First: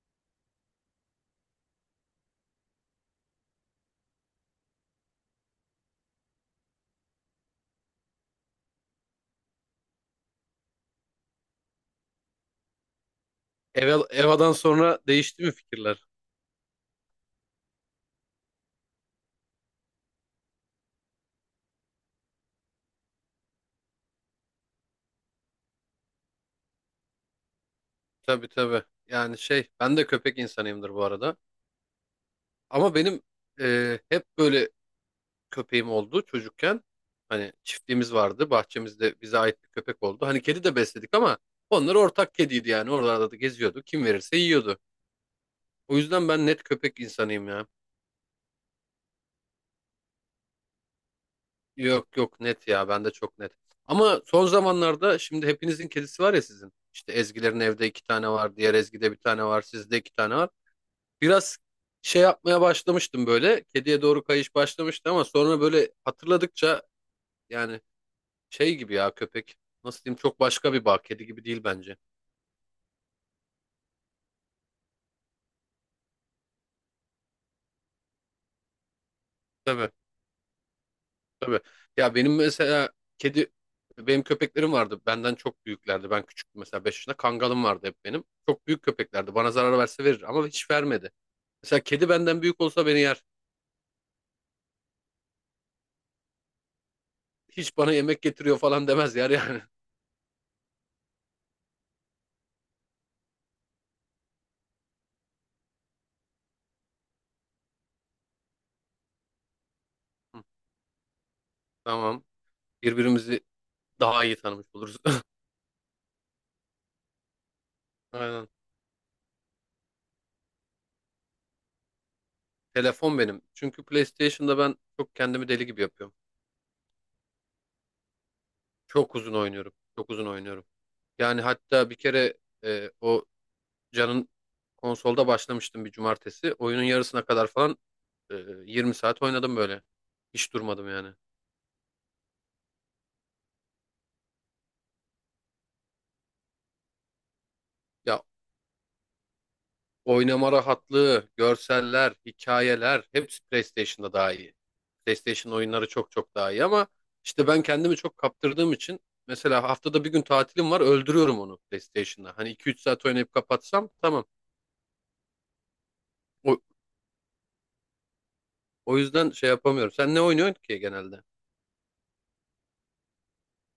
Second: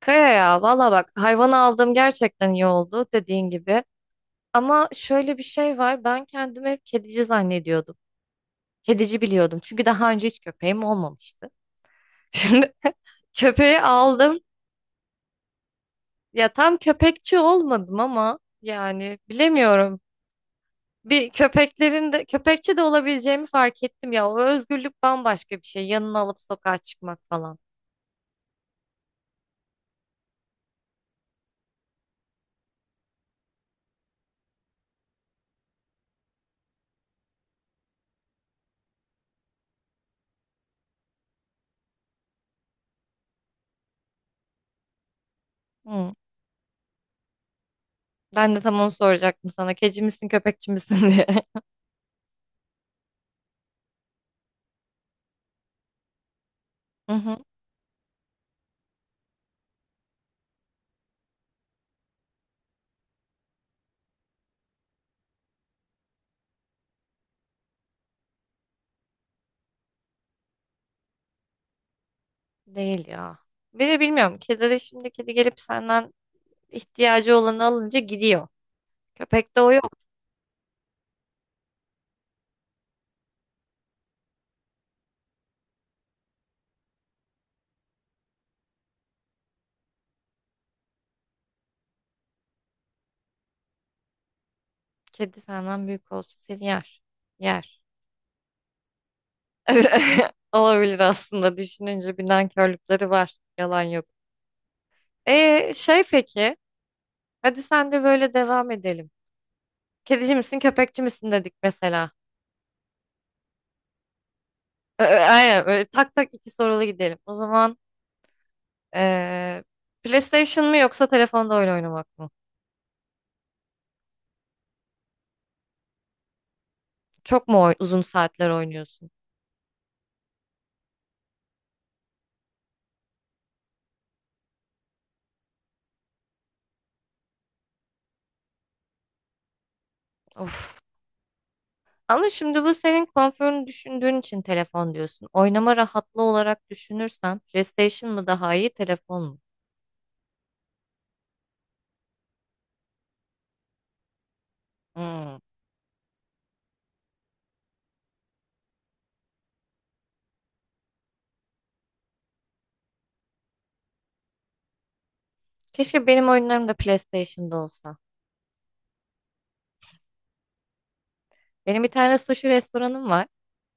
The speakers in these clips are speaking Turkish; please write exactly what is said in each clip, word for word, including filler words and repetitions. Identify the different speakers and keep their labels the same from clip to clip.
Speaker 1: Kaya ya valla bak hayvanı aldığım gerçekten iyi oldu dediğin gibi. Ama şöyle bir şey var, ben kendimi hep kedici zannediyordum. Kedici biliyordum çünkü daha önce hiç köpeğim olmamıştı. Şimdi köpeği
Speaker 2: Eva,
Speaker 1: aldım,
Speaker 2: Eva'dan sonra değişti mi fikirler?
Speaker 1: ya tam köpekçi olmadım ama yani bilemiyorum. Bir köpeklerin de köpekçi de olabileceğimi fark ettim, ya o özgürlük bambaşka bir şey, yanına alıp sokağa çıkmak falan.
Speaker 2: Tabii tabii. Yani şey ben de köpek insanıyımdır bu arada. Ama benim e, hep böyle köpeğim oldu çocukken. Hani çiftliğimiz vardı. Bahçemizde bize ait bir köpek oldu. Hani kedi de besledik ama onlar ortak kediydi yani. Oralarda da geziyordu. Kim verirse yiyordu. O
Speaker 1: Hı.
Speaker 2: yüzden ben net köpek insanıyım ya.
Speaker 1: Ben de tam onu soracaktım sana, kedici misin köpekçi misin diye.
Speaker 2: Yok yok net ya. Ben de çok net. Ama son zamanlarda şimdi hepinizin kedisi var ya sizin. İşte
Speaker 1: Hı hı.
Speaker 2: Ezgilerin evde iki tane var. Diğer Ezgi'de bir tane var. Sizde iki tane var. Biraz şey yapmaya başlamıştım böyle. Kediye doğru kayış başlamıştı ama sonra böyle hatırladıkça yani şey gibi ya köpek. Nasıl diyeyim, çok başka bir bağ. Kedi gibi değil bence.
Speaker 1: Değil ya. Bir de bilmiyorum. Kedileri şimdi, kedi gelip senden ihtiyacı olanı alınca gidiyor. Köpekte o
Speaker 2: Tabii
Speaker 1: yok.
Speaker 2: tabii. Ya benim mesela kedi, benim köpeklerim vardı. Benden çok büyüklerdi. Ben küçüktüm mesela beş yaşında. Kangalım vardı hep benim. Çok büyük köpeklerdi. Bana zarar verse verir ama hiç vermedi. Mesela kedi benden büyük olsa beni yer.
Speaker 1: Kedi senden büyük olsa seni yer.
Speaker 2: Hiç
Speaker 1: Yer.
Speaker 2: bana yemek getiriyor falan demez, yer yani.
Speaker 1: Olabilir aslında, düşününce bir nankörlükleri var. Yalan yok. E şey peki. Hadi sen de, böyle devam edelim. Kedici misin köpekçi misin dedik mesela.
Speaker 2: Tamam. Birbirimizi daha iyi tanımış oluruz.
Speaker 1: Ö- ö, Aynen, böyle tak tak iki sorulu gidelim. O zaman
Speaker 2: Aynen.
Speaker 1: eee, PlayStation mı, yoksa telefonda oyun oynamak mı?
Speaker 2: Telefon benim. Çünkü PlayStation'da ben çok kendimi deli gibi yapıyorum.
Speaker 1: Çok mu oy- uzun saatler oynuyorsun?
Speaker 2: Çok uzun oynuyorum. Çok uzun oynuyorum. Yani hatta bir kere e, o Can'ın konsolda başlamıştım bir cumartesi. Oyunun yarısına kadar falan e, yirmi saat oynadım böyle. Hiç
Speaker 1: Of.
Speaker 2: durmadım yani.
Speaker 1: Ama şimdi bu senin konforunu düşündüğün için telefon diyorsun. Oynama rahatlığı olarak düşünürsen PlayStation
Speaker 2: Ya,
Speaker 1: mı daha iyi, telefon mu?
Speaker 2: oynama rahatlığı, görseller, hikayeler hepsi PlayStation'da daha iyi.
Speaker 1: Hmm.
Speaker 2: PlayStation oyunları çok çok daha iyi ama işte ben kendimi çok kaptırdığım için mesela haftada bir gün tatilim var, öldürüyorum onu PlayStation'da. Hani iki üç saat oynayıp kapatsam tamam.
Speaker 1: Keşke benim
Speaker 2: O,
Speaker 1: oyunlarım da PlayStation'da olsa.
Speaker 2: o yüzden şey yapamıyorum. Sen ne oynuyorsun ki genelde?
Speaker 1: Benim bir tane sushi restoranım var.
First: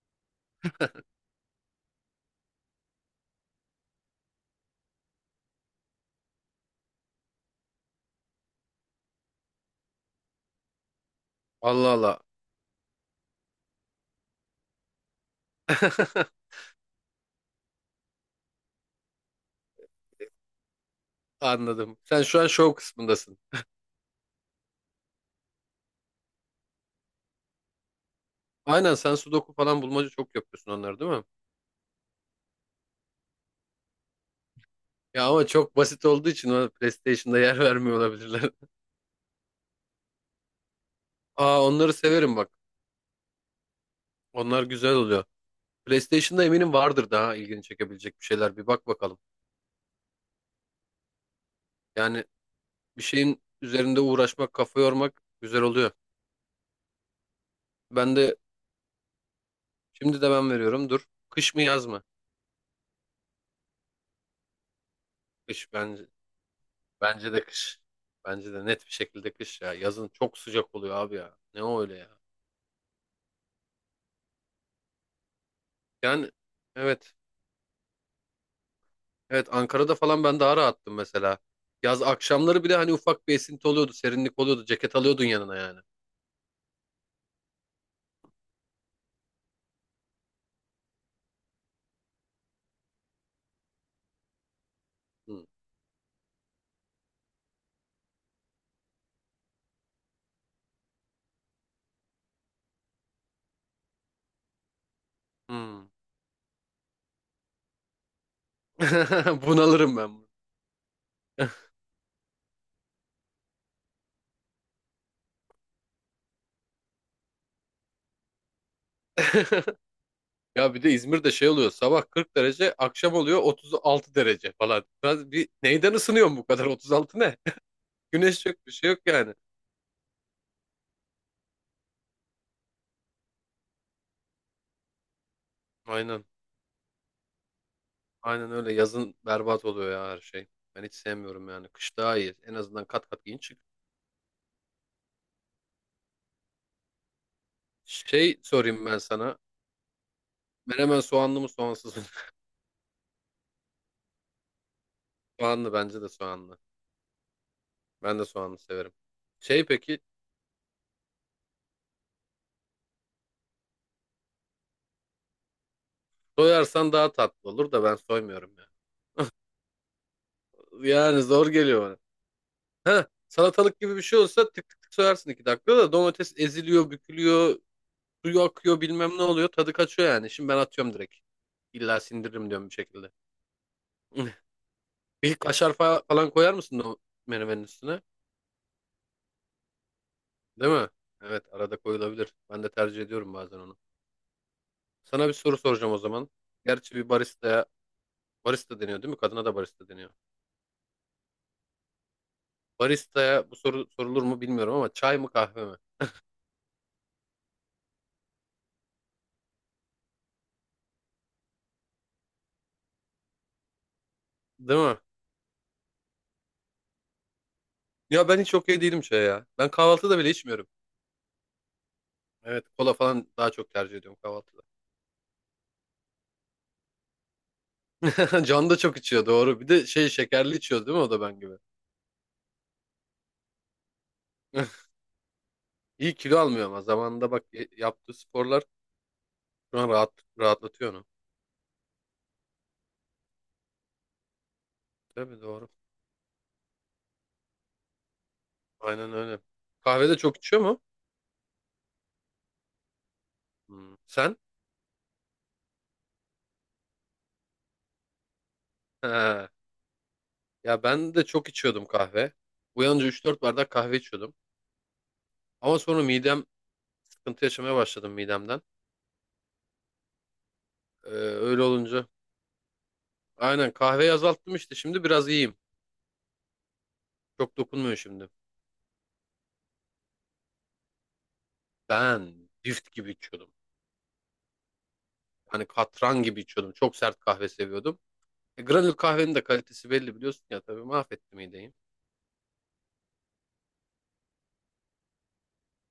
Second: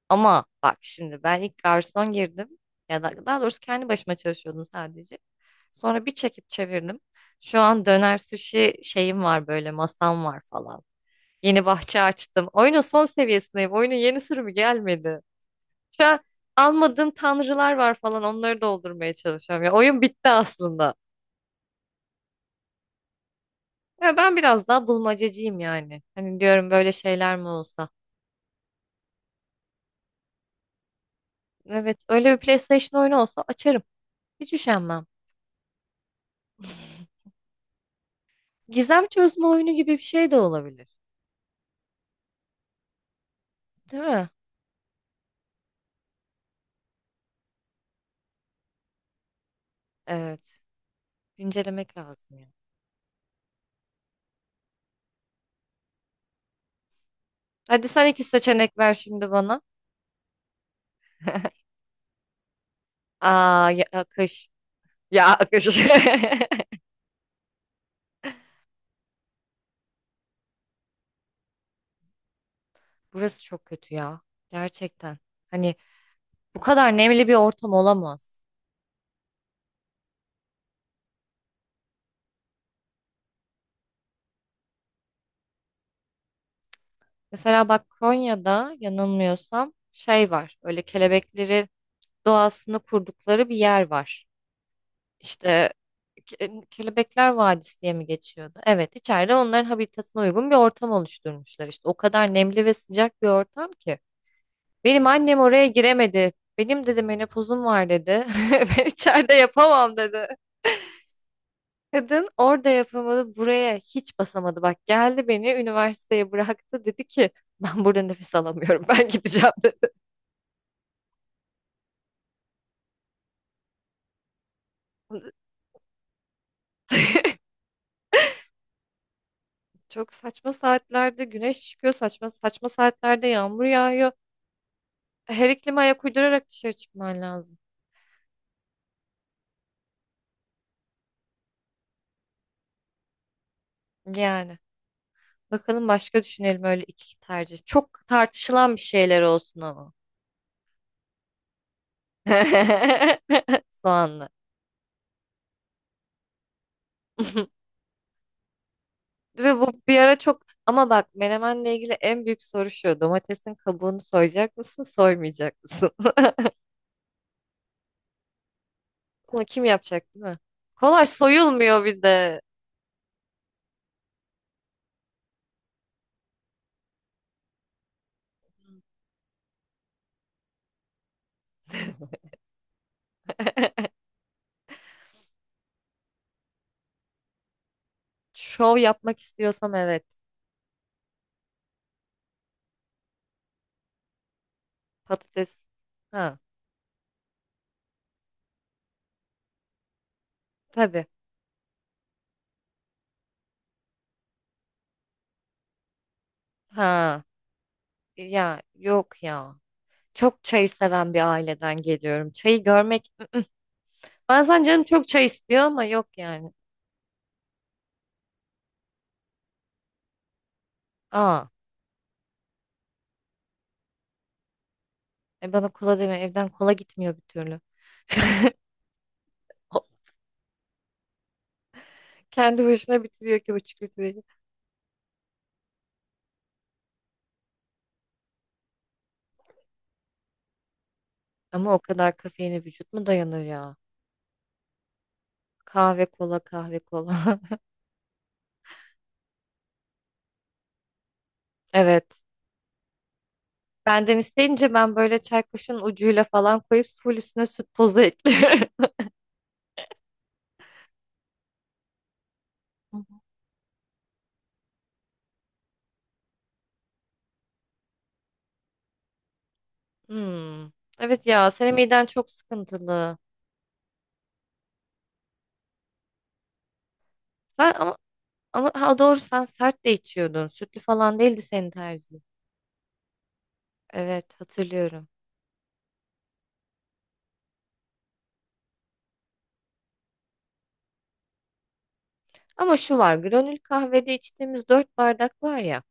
Speaker 1: Ama bak şimdi ben ilk garson girdim. Ya da daha doğrusu kendi başıma çalışıyordum sadece. Sonra bir çekip çevirdim. Şu an döner sushi şeyim var, böyle masam var falan. Yeni
Speaker 2: Allah
Speaker 1: bahçe
Speaker 2: Allah.
Speaker 1: açtım. Oyunun son seviyesindeyim. Oyunun yeni sürümü gelmedi. Şu an almadığım tanrılar var falan, onları doldurmaya çalışıyorum. Ya oyun bitti aslında.
Speaker 2: Anladım. Sen şu an şov kısmındasın.
Speaker 1: Ya ben biraz daha bulmacacıyım yani. Hani diyorum, böyle şeyler mi olsa.
Speaker 2: Aynen, sen sudoku falan bulmaca çok yapıyorsun onları değil mi?
Speaker 1: Evet, öyle bir PlayStation oyunu olsa açarım. Hiç üşenmem.
Speaker 2: Ya ama çok basit olduğu için ona PlayStation'da yer vermiyor olabilirler.
Speaker 1: Gizem çözme oyunu gibi bir şey de olabilir.
Speaker 2: Aa, onları severim bak.
Speaker 1: Değil mi?
Speaker 2: Onlar güzel oluyor. PlayStation'da eminim vardır daha ilgini çekebilecek bir şeyler. Bir bak bakalım.
Speaker 1: Evet. Incelemek
Speaker 2: Yani
Speaker 1: lazım ya.
Speaker 2: bir şeyin üzerinde uğraşmak, kafa yormak güzel oluyor.
Speaker 1: Hadi sen
Speaker 2: Ben
Speaker 1: iki
Speaker 2: de
Speaker 1: seçenek ver şimdi bana.
Speaker 2: şimdi de ben veriyorum. Dur. Kış mı yaz mı?
Speaker 1: Aa ya, akış. Ya akış.
Speaker 2: Kış bence. Bence de kış. Bence de net bir şekilde kış ya. Yazın çok sıcak oluyor abi ya. Ne o öyle ya.
Speaker 1: Burası çok kötü ya. Gerçekten. Hani
Speaker 2: Yani
Speaker 1: bu kadar
Speaker 2: evet.
Speaker 1: nemli bir ortam olamaz.
Speaker 2: Evet, Ankara'da falan ben daha rahattım mesela. Yaz akşamları bile hani ufak bir esinti oluyordu, serinlik oluyordu. Ceket alıyordun yanına yani.
Speaker 1: Mesela bak, Konya'da yanılmıyorsam şey var. Öyle kelebekleri, doğasını kurdukları bir yer var.
Speaker 2: Hmm.
Speaker 1: İşte Ke- e, Kelebekler Vadisi diye mi geçiyordu? Evet, içeride onların habitatına uygun bir ortam oluşturmuşlar işte. O kadar nemli ve sıcak bir ortam ki. Benim annem oraya
Speaker 2: Hmm.
Speaker 1: giremedi. Benim dedi menopozum var dedi. Ve içeride yapamam
Speaker 2: Bunalırım ben.
Speaker 1: dedi. Kadın orada yapamadı, buraya hiç basamadı. Bak geldi beni üniversiteye bıraktı, dedi ki ben burada nefes alamıyorum, ben gideceğim dedi.
Speaker 2: Ya bir de İzmir'de şey oluyor, sabah kırk derece akşam oluyor otuz altı derece falan. Biraz bir neyden ısınıyorsun bu kadar, otuz altı ne? Güneş yok, bir şey yok yani.
Speaker 1: Çok saçma saatlerde güneş çıkıyor, saçma saçma saatlerde yağmur yağıyor. Her iklime ayak
Speaker 2: Aynen
Speaker 1: uydurarak dışarı çıkman lazım.
Speaker 2: aynen öyle, yazın berbat oluyor ya her şey. Ben hiç sevmiyorum yani, kış daha iyi, en azından kat kat giyin çık.
Speaker 1: Yani bakalım, başka düşünelim öyle iki tercih. Çok
Speaker 2: Şey
Speaker 1: tartışılan bir
Speaker 2: sorayım ben
Speaker 1: şeyler
Speaker 2: sana,
Speaker 1: olsun ama.
Speaker 2: menemen soğanlı mı soğansız mı?
Speaker 1: Soğanlı.
Speaker 2: Soğanlı, bence de soğanlı. Ben de soğanlı severim.
Speaker 1: Ve
Speaker 2: Şey
Speaker 1: bu bir
Speaker 2: peki,
Speaker 1: ara çok, ama bak menemenle ilgili en büyük soru şu. Domatesin kabuğunu soyacak mısın, soymayacak mısın?
Speaker 2: soyarsan daha tatlı olur da ben soymuyorum ya.
Speaker 1: Bunu kim yapacak, değil mi? Kolay
Speaker 2: Yani zor
Speaker 1: soyulmuyor
Speaker 2: geliyor.
Speaker 1: bir de.
Speaker 2: Ha, salatalık gibi bir şey olsa tık tık tık soyarsın iki dakikada, da domates eziliyor, bükülüyor, suyu akıyor bilmem ne oluyor. Tadı kaçıyor yani. Şimdi ben atıyorum direkt. İlla sindiririm diyorum bir şekilde. Bir kaşar fa- falan koyar mısın o menemenin üstüne?
Speaker 1: Şov yapmak istiyorsam evet.
Speaker 2: Değil mi? Evet, arada koyulabilir. Ben de tercih ediyorum bazen onu. Sana bir soru
Speaker 1: Patates.
Speaker 2: soracağım o zaman.
Speaker 1: Ha,
Speaker 2: Gerçi bir baristaya, barista deniyor değil mi? Kadına da barista deniyor.
Speaker 1: tabii.
Speaker 2: Baristaya bu soru sorulur mu bilmiyorum ama çay mı kahve mi?
Speaker 1: Ha, ya yok ya. Çok çayı seven bir aileden geliyorum. Çayı görmek. Bazen
Speaker 2: Değil
Speaker 1: canım
Speaker 2: mi?
Speaker 1: çok çay istiyor ama yok yani.
Speaker 2: Ya ben hiç okey değilim çaya ya. Ben kahvaltıda bile içmiyorum.
Speaker 1: Aa,
Speaker 2: Evet, kola falan daha çok tercih ediyorum kahvaltıda.
Speaker 1: e bana kola deme. Evden kola gitmiyor bir türlü.
Speaker 2: Can da çok içiyor doğru. Bir de şey, şekerli içiyor değil mi o da ben gibi.
Speaker 1: Kendi başına bitiriyor ki buçuk litreyi.
Speaker 2: İyi, kilo almıyor ama zamanında bak y- yaptığı sporlar şu an rahat, rahatlatıyor onu.
Speaker 1: Ama o kadar kafeine vücut mu dayanır ya?
Speaker 2: Tabii doğru.
Speaker 1: Kahve kola, kahve kola.
Speaker 2: Aynen öyle. Kahve de çok içiyor mu?
Speaker 1: Evet.
Speaker 2: Hmm.
Speaker 1: Benden
Speaker 2: Sen?
Speaker 1: isteyince ben böyle çay kaşığının ucuyla falan koyup full üstüne süt tozu ekliyorum.
Speaker 2: He. Ya ben de çok içiyordum kahve. Uyanınca üç dört bardak kahve içiyordum. Ama sonra midem, sıkıntı yaşamaya başladım midemden.
Speaker 1: Hmm.
Speaker 2: Ee,
Speaker 1: Evet ya,
Speaker 2: öyle
Speaker 1: senin miden
Speaker 2: olunca.
Speaker 1: çok sıkıntılı.
Speaker 2: Aynen, kahveyi azalttım işte, şimdi biraz iyiyim. Çok
Speaker 1: Sen
Speaker 2: dokunmuyor
Speaker 1: ama,
Speaker 2: şimdi.
Speaker 1: ama ha doğru, sen sert de içiyordun. Sütlü falan değildi senin tercihin.
Speaker 2: Ben cift gibi içiyordum.
Speaker 1: Evet hatırlıyorum.
Speaker 2: Hani katran gibi içiyordum. Çok sert kahve seviyordum. E, granül kahvenin de kalitesi belli biliyorsun ya, tabii mahvetti mideyi.
Speaker 1: Ama şu var, granül kahvede içtiğimiz dört bardak var ya.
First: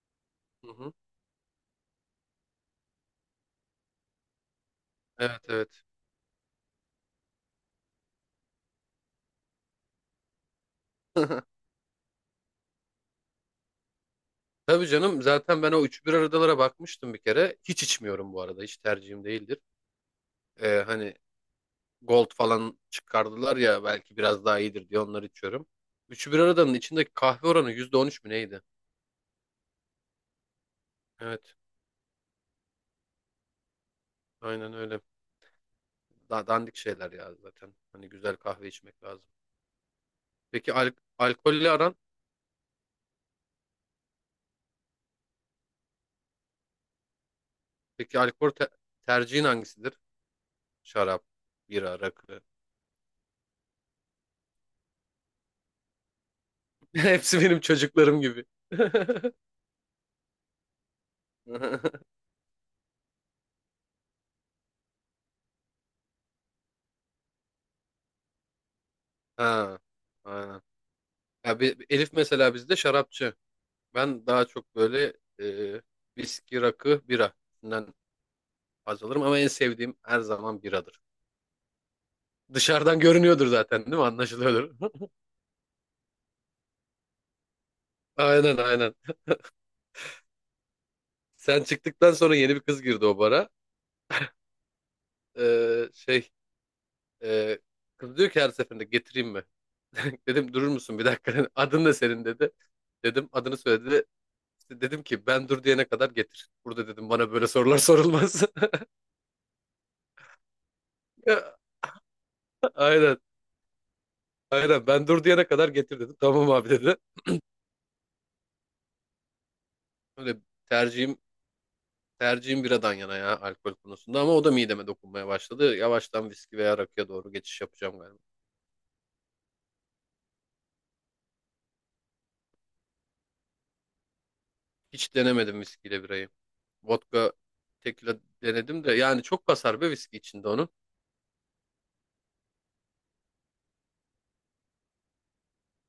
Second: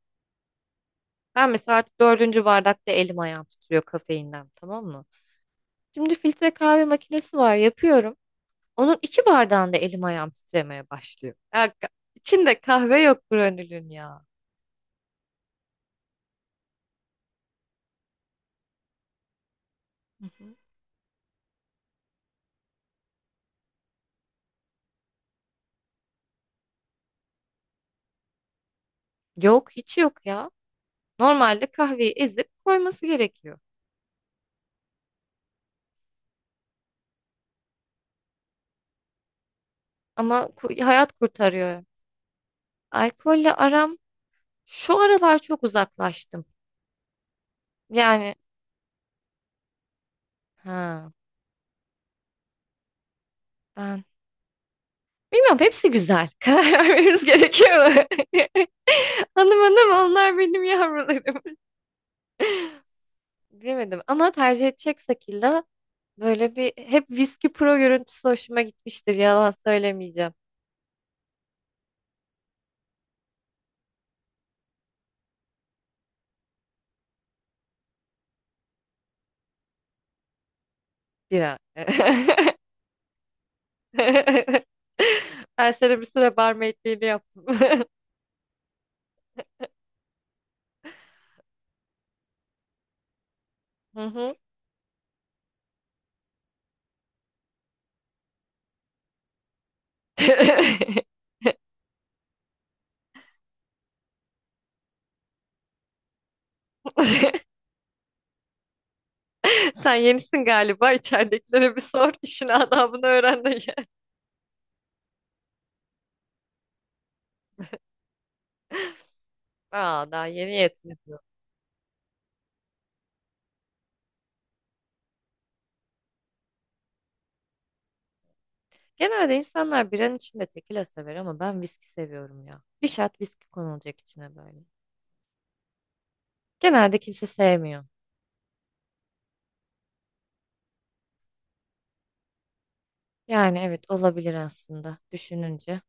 Speaker 2: Hı hı.
Speaker 1: Ben mesela artık dördüncü bardakta elim ayağım titriyor kafeinden, tamam mı?
Speaker 2: Evet evet.
Speaker 1: Şimdi filtre kahve makinesi var, yapıyorum. Onun iki bardağında elim ayağım titremeye başlıyor. Ya, ka- içinde kahve yok granülün ya.
Speaker 2: Tabii canım, zaten ben o üç bir aradalara bakmıştım bir kere. Hiç içmiyorum bu arada. Hiç tercihim değildir.
Speaker 1: Hı hı.
Speaker 2: E, hani Gold falan çıkardılar ya, belki biraz daha iyidir diye onları içiyorum. Üçü bir aradanın içindeki kahve oranı yüzde on üç mü neydi?
Speaker 1: Yok hiç yok ya.
Speaker 2: Evet,
Speaker 1: Normalde kahveyi ezip koyması gerekiyor.
Speaker 2: aynen öyle. Daha dandik şeyler ya zaten. Hani güzel kahve içmek lazım.
Speaker 1: Ama ku-
Speaker 2: Peki al
Speaker 1: hayat
Speaker 2: alkolle
Speaker 1: kurtarıyor.
Speaker 2: aran?
Speaker 1: Alkolle aram, şu aralar çok uzaklaştım.
Speaker 2: Peki
Speaker 1: Yani
Speaker 2: alkol te- tercihin hangisidir?
Speaker 1: ha,
Speaker 2: Şarap, bira, rakı.
Speaker 1: ben bilmiyorum, hepsi güzel. Karar vermemiz
Speaker 2: Hepsi benim
Speaker 1: gerekiyor mu?
Speaker 2: çocuklarım gibi.
Speaker 1: Hanım hanım onlar, benim yavrularım. Bilemedim, ama tercih edeceksek illa böyle, bir hep viski pro görüntüsü hoşuma gitmiştir. Yalan
Speaker 2: Ha,
Speaker 1: söylemeyeceğim.
Speaker 2: aynen. Ya bir, bir Elif mesela bizde şarapçı. Ben daha çok böyle e, viski, rakı, bira. Bundan haz alırım ama en sevdiğim her zaman biradır.
Speaker 1: Bira.
Speaker 2: Dışarıdan görünüyordur zaten değil mi? Anlaşılıyordur.
Speaker 1: Ben sana bir süre barmaidliğini yaptım.
Speaker 2: Aynen aynen. Sen çıktıktan sonra yeni bir kız girdi o bara.
Speaker 1: Hı hı.
Speaker 2: E, şey e, kız diyor ki her seferinde getireyim mi? Dedim durur musun bir dakika. Adın ne senin dedi. Dedim, adını söyledi. İşte dedim ki ben dur diyene kadar getir. Burada dedim bana böyle sorular sorulmaz.
Speaker 1: Sen yenisin galiba.
Speaker 2: Ya,
Speaker 1: İçeridekilere bir sor. İşin adabını
Speaker 2: aynen.
Speaker 1: öğren de.
Speaker 2: Aynen, ben dur diyene kadar getir dedim. Tamam abi dedi.
Speaker 1: Aa, daha
Speaker 2: Öyle,
Speaker 1: yeni
Speaker 2: tercihim
Speaker 1: yetmiyor.
Speaker 2: tercihim biradan yana ya alkol konusunda, ama o da mideme dokunmaya başladı. Yavaştan viski veya rakıya doğru geçiş yapacağım galiba.
Speaker 1: Genelde insanlar biranın içinde tekila sever, ama ben viski seviyorum ya. Bir şat viski konulacak içine, böyle.
Speaker 2: Hiç denemedim viskiyle birayı.
Speaker 1: Genelde kimse
Speaker 2: Vodka,
Speaker 1: sevmiyor.
Speaker 2: tekila denedim de yani çok kasar be viski içinde onu.
Speaker 1: Yani evet, olabilir aslında düşününce.